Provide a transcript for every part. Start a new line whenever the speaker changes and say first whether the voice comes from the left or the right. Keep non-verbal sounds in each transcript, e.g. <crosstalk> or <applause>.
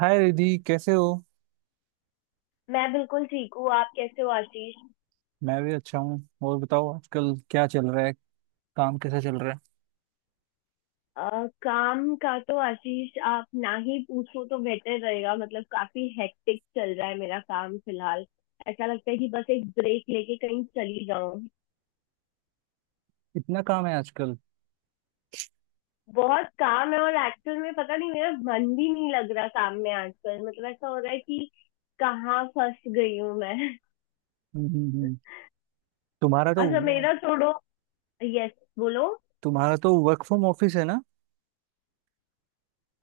right: हाय रिधि, कैसे हो?
left: मैं बिल्कुल ठीक हूँ। आप कैसे हो, आशीष?
right: मैं भी अच्छा हूँ। और बताओ, आजकल क्या चल रहा है? काम कैसा चल रहा है?
left: काम का तो, आशीष, आप ना ही पूछो तो बेहतर रहेगा। मतलब काफी हेक्टिक चल रहा है मेरा काम फिलहाल। ऐसा लगता है कि बस एक ब्रेक लेके कहीं चली जाऊं।
right: इतना काम है आजकल?
left: बहुत काम है, और एक्चुअल में पता नहीं, मेरा मन भी नहीं लग रहा काम में आजकल। मतलब ऐसा हो रहा है कि कहाँ फंस गई हूँ मैं।
right: हम्म, तुम्हारा
left: <laughs>
right: तो
left: अच्छा, मेरा छोड़ो। यस, बोलो।
right: तुम्हारा तो वर्क फ्रॉम ऑफिस है ना?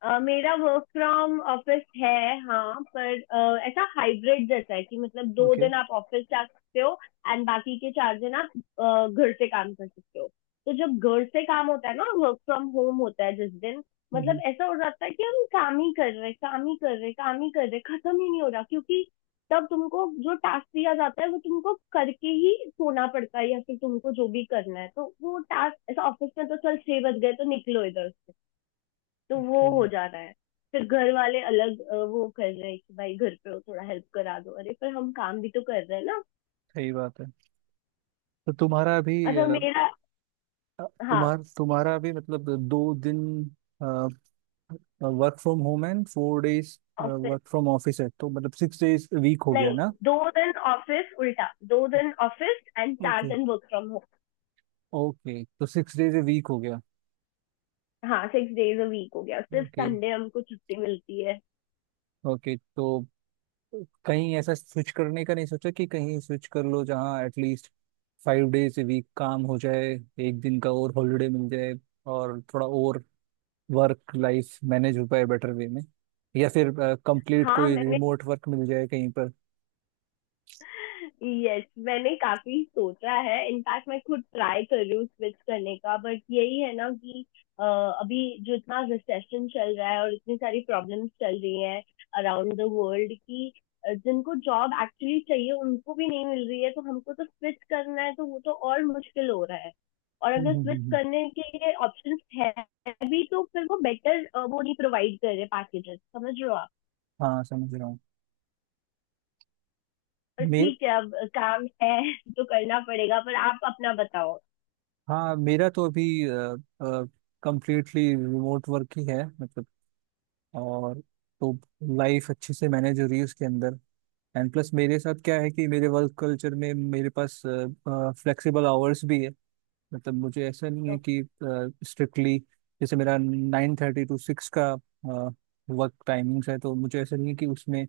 left: मेरा वर्क फ्रॉम ऑफिस है। हाँ, पर ऐसा हाइब्रिड जैसा है कि मतलब दो
right: ओके।
left: दिन आप ऑफिस जा सकते हो। एंड बाकी के 4 दिन आप घर से काम कर सकते हो। तो जब घर से काम होता है ना, वर्क फ्रॉम होम होता है जिस दिन,
right: हम्म,
left: मतलब ऐसा हो जाता है कि हम काम ही कर रहे, काम ही कर रहे, काम ही कर रहे, खत्म ही नहीं हो रहा, क्योंकि तब तुमको जो टास्क दिया जाता है वो तुमको करके ही सोना पड़ता है। या फिर तुमको जो भी करना है, तो वो टास्क ऐसा ऑफिस में तो चल, 6 बज गए तो निकलो इधर से। तो वो
right: ओके।
left: हो जा रहा है। फिर घर वाले अलग वो कर रहे हैं कि भाई घर पे हो थोड़ा हेल्प करा दो। अरे पर हम काम भी तो कर रहे हैं ना।
right: सही बात है। तो
left: अच्छा मेरा। हाँ।
right: तुम्हारा अभी मतलब 2 दिन work from home and 4 days
left: office.
right: Work from office है, तो मतलब 6 days week हो गया
left: नहीं,
right: ना?
left: 2 दिन ऑफिस, उल्टा 2 दिन ऑफिस एंड चार
right: ओके।
left: दिन वर्क फ्रॉम होम।
right: ओके, तो 6 days a week हो गया।
left: हाँ, 6 डेज अ वीक हो गया, सिर्फ
right: ओके।
left: संडे हमको छुट्टी मिलती है।
right: ओके, तो कहीं ऐसा स्विच करने का नहीं सोचा कि कहीं स्विच कर लो जहाँ एटलीस्ट 5 days a week काम हो जाए, एक दिन का और हॉलीडे मिल जाए, और थोड़ा और वर्क लाइफ मैनेज हो पाए बेटर वे में, या फिर कंप्लीट
left: हाँ
right: कोई
left: मैंने
right: रिमोट वर्क मिल जाए कहीं पर।
left: यस, मैंने काफी सोचा है। इनफैक्ट मैं खुद ट्राई कर रही हूँ स्विच करने का, बट यही है ना कि अभी जो इतना रिसेशन चल रहा है और इतनी सारी प्रॉब्लम्स चल रही हैं अराउंड द वर्ल्ड की, जिनको जॉब एक्चुअली चाहिए उनको भी नहीं मिल रही है, तो हमको तो स्विच करना है तो वो तो और मुश्किल हो रहा है। और
right: हम्म,
left: अगर
right: हम्म,
left: स्विच करने के लिए ऑप्शंस है भी, तो फिर वो बेटर वो नहीं प्रोवाइड कर रहे पैकेजेस। समझ रहे हो आप?
right: हाँ, समझ रहा हूँ। मे
left: ठीक है, अब काम है तो करना पड़ेगा। पर आप अपना बताओ।
right: हाँ, मेरा तो अभी कंप्लीटली रिमोट वर्क ही है, मतलब। और तो लाइफ अच्छे से मैनेज हो रही है उसके अंदर। एंड प्लस मेरे साथ क्या है कि मेरे वर्क कल्चर में मेरे पास फ्लेक्सिबल आवर्स भी है। मतलब मुझे ऐसा नहीं है कि स्ट्रिक्टली, जैसे मेरा 9:30 to 6 का वर्क टाइमिंग्स है, तो मुझे ऐसा नहीं है कि उसमें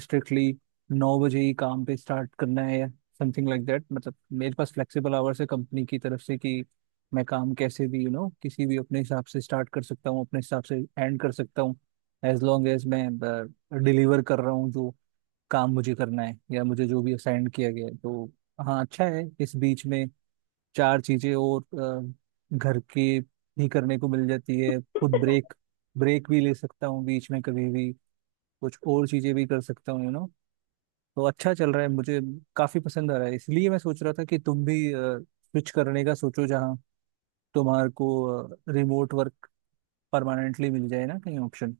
right: स्ट्रिक्टली 9 बजे ही काम पे स्टार्ट करना है या समथिंग लाइक दैट, मतलब। मेरे पास फ्लेक्सिबल आवर्स है कंपनी की तरफ से, कि मैं काम कैसे भी यू you नो know, किसी भी अपने हिसाब से स्टार्ट कर सकता हूँ, अपने हिसाब से एंड कर सकता हूँ। एज लॉन्ग एज मैं डिलीवर कर रहा हूँ जो काम मुझे करना है या मुझे जो भी असाइन किया गया है तो। हाँ, अच्छा है। इस बीच में चार चीजें और घर के भी करने को मिल जाती है, खुद ब्रेक ब्रेक भी ले सकता हूँ बीच में कभी भी, कुछ और चीजें भी कर सकता हूँ। तो अच्छा चल रहा है, मुझे काफी पसंद आ रहा है। इसलिए मैं सोच रहा था कि तुम भी स्विच करने का सोचो जहाँ तुम्हारे को रिमोट वर्क परमानेंटली मिल जाए ना कहीं, ऑप्शन।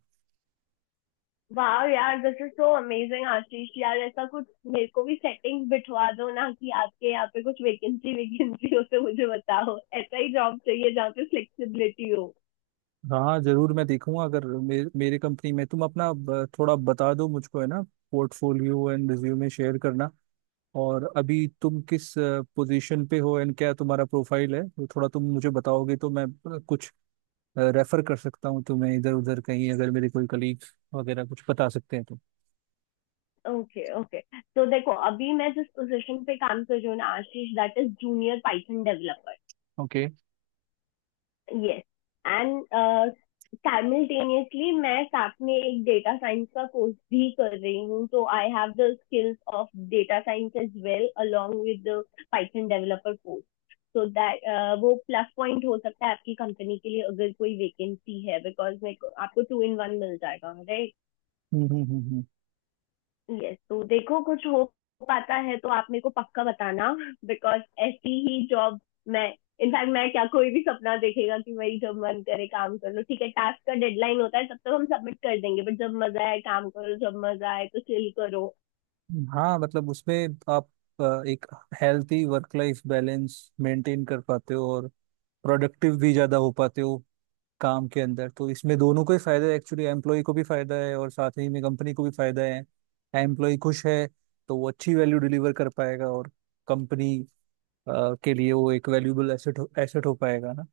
left: वाह यार, this is so amazing. Ashish यार, ऐसा कुछ मेरे को भी सेटिंग्स बिठवा दो ना कि आपके यहाँ पे कुछ वैकेंसी वैकेंसी हो तो मुझे बताओ। ऐसा ही जॉब चाहिए जहाँ पे फ्लेक्सिबिलिटी हो।
right: हाँ, जरूर। मैं देखूंगा, अगर मेरे कंपनी में तुम अपना थोड़ा बता दो मुझको, है ना। पोर्टफोलियो एंड रिज्यूमे शेयर करना। और अभी तुम किस पोजीशन पे हो, एंड क्या तुम्हारा प्रोफाइल है, वो थोड़ा तुम मुझे बताओगे तो मैं कुछ रेफर कर सकता हूँ तुम्हें इधर उधर कहीं, अगर मेरे कोई कलीग वगैरह कुछ बता सकते हैं तो।
left: Okay, okay. तो देखो, अभी मैं जिस पोजीशन पे काम कर रही हूँ ना Ashish, that is junior Python developer.
right: Okay,
left: yes. And simultaneously मैं साथ में एक डेटा साइंस का कोर्स भी कर रही हूँ, तो I have the skills of data science as well along with the Python developer course. So that वो प्लस पॉइंट हो सकता है आपकी कंपनी के लिए अगर कोई वेकेंसी है, बिकॉज मेरे को आपको टू इन वन मिल जाएगा, right?
right: Hmm, hmm, hmm,
left: yes, तो देखो कुछ हो पाता है तो आप मेरे को पक्का बताना, बिकॉज ऐसी ही जॉब मैं इनफैक्ट मैं क्या, कोई भी सपना देखेगा कि मेरी जब मन करे काम कर लो, ठीक है, टास्क का डेडलाइन होता है तब तक हम सबमिट कर देंगे, बट जब मजा आए काम करो, जब मजा आए तो चिल करो।
right: हाँ, मतलब उसमें आप एक healthy work life balance maintain कर पाते हो और प्रोडक्टिव भी ज्यादा हो पाते हो काम के अंदर। तो इसमें दोनों को ही फायदा है एक्चुअली, एम्प्लॉय को भी फायदा है और साथ ही में कंपनी को भी फायदा है। एम्प्लॉय खुश है तो वो अच्छी वैल्यू डिलीवर कर पाएगा, और कंपनी के लिए वो एक वैल्यूबल एसेट एसेट हो पाएगा ना।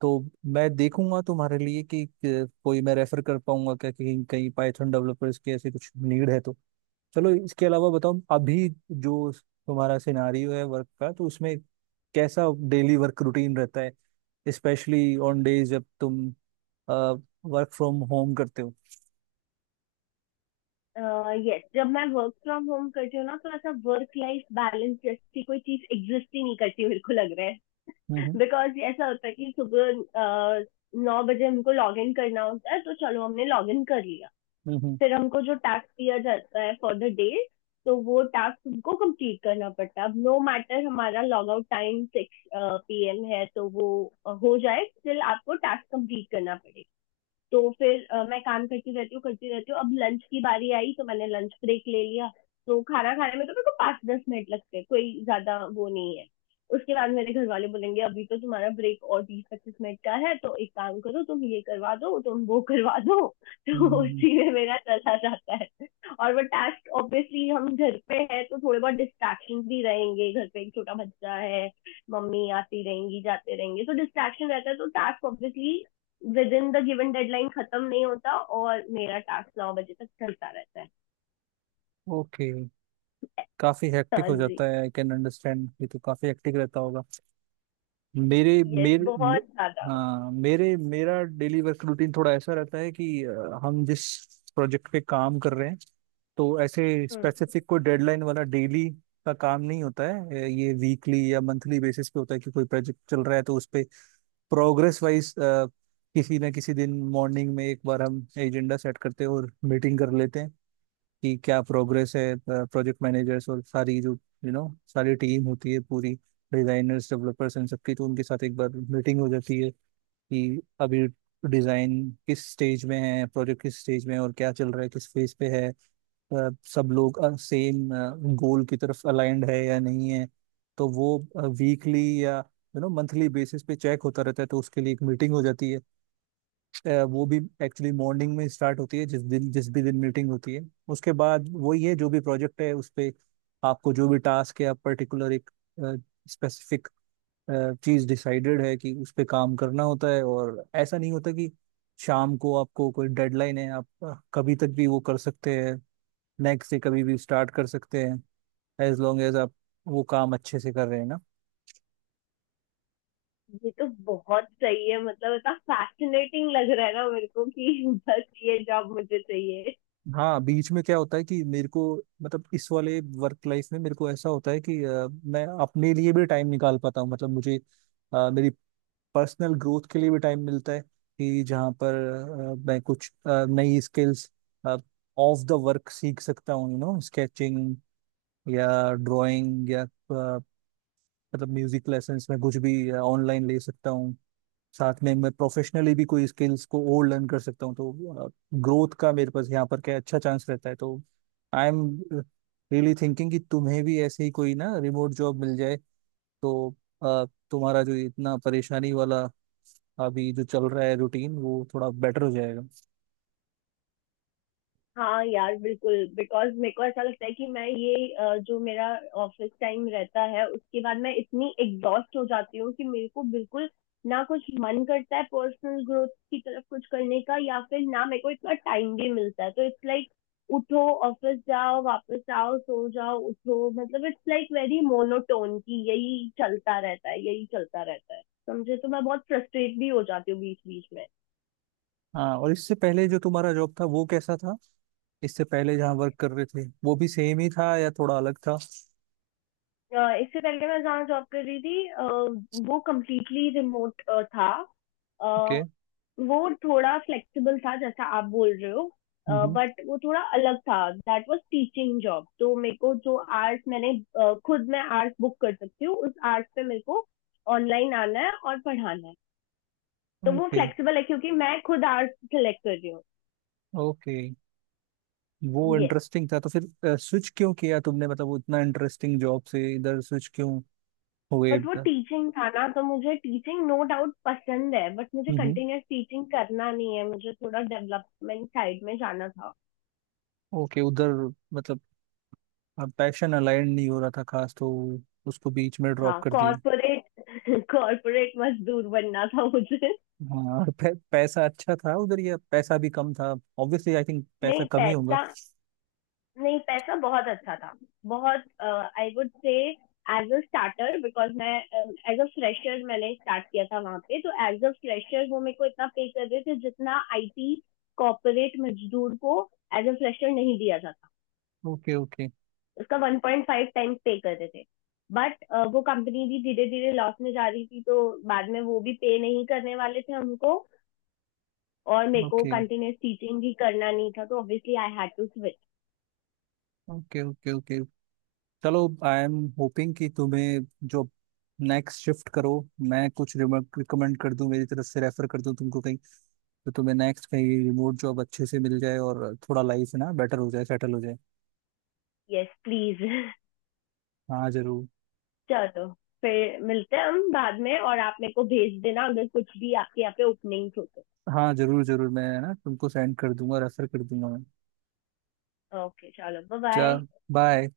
right: तो मैं देखूंगा तुम्हारे लिए, कि कोई मैं रेफर कर पाऊंगा क्या, कहीं कहीं पाइथन डेवलपर्स की ऐसी कुछ नीड है तो। चलो, इसके अलावा बताओ, अभी जो तुम्हारा सिनारियो है वर्क का, तो उसमें कैसा डेली वर्क रूटीन रहता है, स्पेशली ऑन डेज जब तुम वर्क फ्रॉम होम करते हो?
left: यस, जब मैं वर्क फ्रॉम होम करती हूँ ना, तो ऐसा वर्क लाइफ बैलेंस जैसी कोई चीज एग्जिस्ट ही नहीं करती, मेरे को लग रहा है।
right: हम्म,
left: बिकॉज ऐसा होता है कि सुबह 9 बजे हमको लॉग इन करना होता है, तो चलो हमने लॉग इन कर लिया।
right: हम्म,
left: फिर हमको जो टास्क दिया जाता है फॉर द डे, तो वो टास्क हमको कंप्लीट करना पड़ता है। अब नो मैटर हमारा लॉग आउट टाइम 6 PM है तो वो हो जाए, स्टिल आपको टास्क कंप्लीट करना पड़ेगा। तो फिर मैं काम करती रहती हूँ, करती रहती हूँ। अब लंच की बारी आई तो मैंने लंच ब्रेक ले लिया। तो खाना खाने में तो मेरे को 5-10 मिनट लगते हैं, कोई ज्यादा वो नहीं है। उसके बाद मेरे घर वाले बोलेंगे अभी तो तुम्हारा ब्रेक और 20-25 मिनट का है, तो एक काम करो, तुम ये करवा दो, तुम वो करवा दो। <laughs> तो
right: हम्म।
left: उसी में मेरा चला जाता है। और वो टास्क ऑब्वियसली, हम घर पे है तो थोड़े बहुत डिस्ट्रैक्शन भी रहेंगे। घर पे एक छोटा बच्चा है, मम्मी आती रहेंगी जाते रहेंगे, तो डिस्ट्रैक्शन रहता है, तो task obviously within the given deadline खत्म नहीं होता, और मेरा टास्क 9 बजे तक चलता रहता है।
right: ओके, काफी हेक्टिक
left: हाँ
right: हो
left: जी।
right: जाता है। आई कैन अंडरस्टैंड, ये तो काफी हेक्टिक रहता होगा। मेरे
left: यस,
right: मेरे मे,
left: बहुत ज्यादा।
right: हाँ, मेरे मेरा डेली वर्क रूटीन थोड़ा ऐसा रहता है कि हम जिस प्रोजेक्ट पे काम कर रहे हैं, तो ऐसे स्पेसिफिक कोई डेडलाइन वाला डेली का काम नहीं होता है, ये वीकली या मंथली बेसिस पे होता है कि कोई प्रोजेक्ट चल रहा है, तो उस पे प्रोग्रेस वाइज किसी ना किसी दिन मॉर्निंग में एक बार हम एजेंडा सेट करते हैं और मीटिंग कर लेते हैं कि क्या प्रोग्रेस है। प्रोजेक्ट मैनेजर्स और सारी जो यू नो सारी टीम होती है पूरी, डिजाइनर्स, डेवलपर्स, इन सबकी, तो उनके साथ एक बार मीटिंग हो जाती है, कि अभी डिजाइन किस स्टेज में है, प्रोजेक्ट किस स्टेज में है, और क्या चल रहा है, किस फेज पे है, सब लोग सेम गोल की तरफ अलाइंड है या नहीं है। तो वो वीकली या मंथली बेसिस पे चेक होता रहता है, तो उसके लिए एक मीटिंग हो जाती है। वो भी एक्चुअली मॉर्निंग में स्टार्ट होती है जिस भी दिन मीटिंग होती है। उसके बाद वही है, जो भी प्रोजेक्ट है उस पे आपको जो भी टास्क है, आप पर्टिकुलर एक स्पेसिफिक चीज डिसाइडेड है कि उस पे काम करना होता है। और ऐसा नहीं होता कि शाम को आपको कोई डेडलाइन है, आप कभी तक भी वो कर सकते हैं, नेक्स्ट डे कभी भी स्टार्ट कर सकते हैं, एज लॉन्ग एज आप वो काम अच्छे से कर रहे हैं ना।
left: ये तो बहुत सही है, मतलब इतना फैसिनेटिंग लग रहा है ना मेरे को, कि बस ये जॉब मुझे चाहिए।
right: हाँ, बीच में क्या होता है कि मेरे को, मतलब इस वाले वर्क लाइफ में मेरे को ऐसा होता है कि मैं अपने लिए भी टाइम निकाल पाता हूँ, मतलब मुझे मेरी पर्सनल ग्रोथ के लिए भी टाइम मिलता है कि जहाँ पर मैं कुछ नई स्किल्स ऑफ द वर्क सीख सकता हूँ, स्केचिंग या ड्राइंग या मतलब म्यूजिक लेसन्स में कुछ भी ऑनलाइन ले सकता हूँ। साथ में मैं प्रोफेशनली भी कोई स्किल्स को और लर्न कर सकता हूँ, तो ग्रोथ का मेरे पास यहाँ पर क्या अच्छा चांस रहता है। तो आई एम रियली थिंकिंग कि तुम्हें भी ऐसे ही कोई ना रिमोट जॉब मिल जाए, तो अ, तुम्हारा जो इतना परेशानी वाला अभी जो चल रहा है रूटीन, वो थोड़ा बेटर हो जाएगा।
left: हाँ यार, बिल्कुल। बिकॉज मेरे को ऐसा लगता है कि मैं ये जो मेरा ऑफिस टाइम रहता है उसके बाद मैं इतनी एग्जॉस्ट हो जाती हूँ कि मेरे को बिल्कुल ना कुछ मन करता है पर्सनल ग्रोथ की तरफ कुछ करने का, या फिर ना मेरे को इतना टाइम भी मिलता है। तो इट्स लाइक उठो, ऑफिस जाओ, वापस आओ, सो जाओ, उठो, मतलब इट्स लाइक वेरी मोनोटोन, की यही चलता रहता है, यही चलता रहता है, समझे? तो मैं बहुत फ्रस्ट्रेट भी हो जाती हूँ बीच बीच में।
right: हाँ, और इससे पहले जो तुम्हारा जॉब था वो कैसा था? इससे पहले जहाँ वर्क कर रहे थे वो भी सेम ही था या थोड़ा अलग था?
left: इससे पहले मैं जहाँ जॉब कर रही थी, वो कम्प्लीटली रिमोट था। अ,
right: ओके।
left: वो थोड़ा फ्लेक्सिबल था जैसा आप बोल रहे हो।
right: हम्म।
left: बट वो थोड़ा अलग था, दैट वाज टीचिंग जॉब। तो मेरे को जो आर्ट्स मैंने खुद मैं आर्ट्स बुक कर सकती हूँ, उस आर्ट्स पे मेरे को ऑनलाइन आना है और पढ़ाना है। तो वो
right: ओके।
left: फ्लेक्सिबल है क्योंकि मैं खुद आर्ट्स सेलेक्ट कर रही हूँ।
right: ओके, वो
left: Yes।
right: इंटरेस्टिंग था, तो फिर स्विच क्यों किया तुमने, मतलब वो इतना इंटरेस्टिंग जॉब से इधर स्विच क्यों हो गए?
left: बट वो टीचिंग था ना, तो मुझे टीचिंग नो डाउट पसंद है, बट मुझे
right: हम्म।
left: कंटिन्यूस टीचिंग करना नहीं है, मुझे थोड़ा डेवलपमेंट साइड में जाना था।
right: ओके, उधर मतलब पैशन अलाइन नहीं हो रहा था खास, तो उसको बीच में ड्रॉप
left: हाँ।
right: कर दिए।
left: कॉर्पोरेट, कॉर्पोरेट <laughs> मजदूर बनना था मुझे।
right: हाँ <laughs> और पैसा अच्छा था उधर या पैसा भी कम था? ऑब्वियसली आई थिंक पैसा
left: नहीं
right: कम ही होगा।
left: पैसा नहीं, पैसा बहुत अच्छा था। बहुत। I would say as a starter, because मैं एज अ फ्रेशर मैंने स्टार्ट किया था वहां पे, तो एज अ फ्रेशर वो मेरे को इतना पे कर रहे थे जितना आईटी कॉर्पोरेट मजदूर को एज अ फ्रेशर नहीं दिया जाता।
right: ओके, ओके,
left: उसका 1.5 टाइम्स पे करते थे। बट वो कंपनी भी धीरे धीरे लॉस में जा रही थी, तो बाद में वो भी पे नहीं करने वाले थे हमको। और मेरे को
right: ओके,
left: कंटिन्यूस टीचिंग भी करना नहीं था तो obviously I had to switch.
right: Okay, okay, okay. चलो, आई एम होपिंग कि तुम्हें जो नेक्स्ट शिफ्ट करो, मैं कुछ रिकमेंड कर दूं मेरी तरफ से, रेफर कर दूं तुमको कहीं, तो तुम्हें नेक्स्ट कहीं रिमोट जॉब अच्छे से मिल जाए और थोड़ा लाइफ ना बेटर हो जाए, सेटल हो जाए।
left: Yes please.
right: हाँ, जरूर।
left: <laughs> चलो, तो फिर मिलते हैं हम बाद में, और आप मेरे को भेज देना अगर कुछ भी आपके यहाँ पे ओपनिंग्स हो तो।
right: हाँ, जरूर, जरूर। मैं ना तुमको सेंड कर दूंगा, रेफर कर दूंगा मैं।
left: ओके, चलो। Bye, bye.
right: चल, बाय।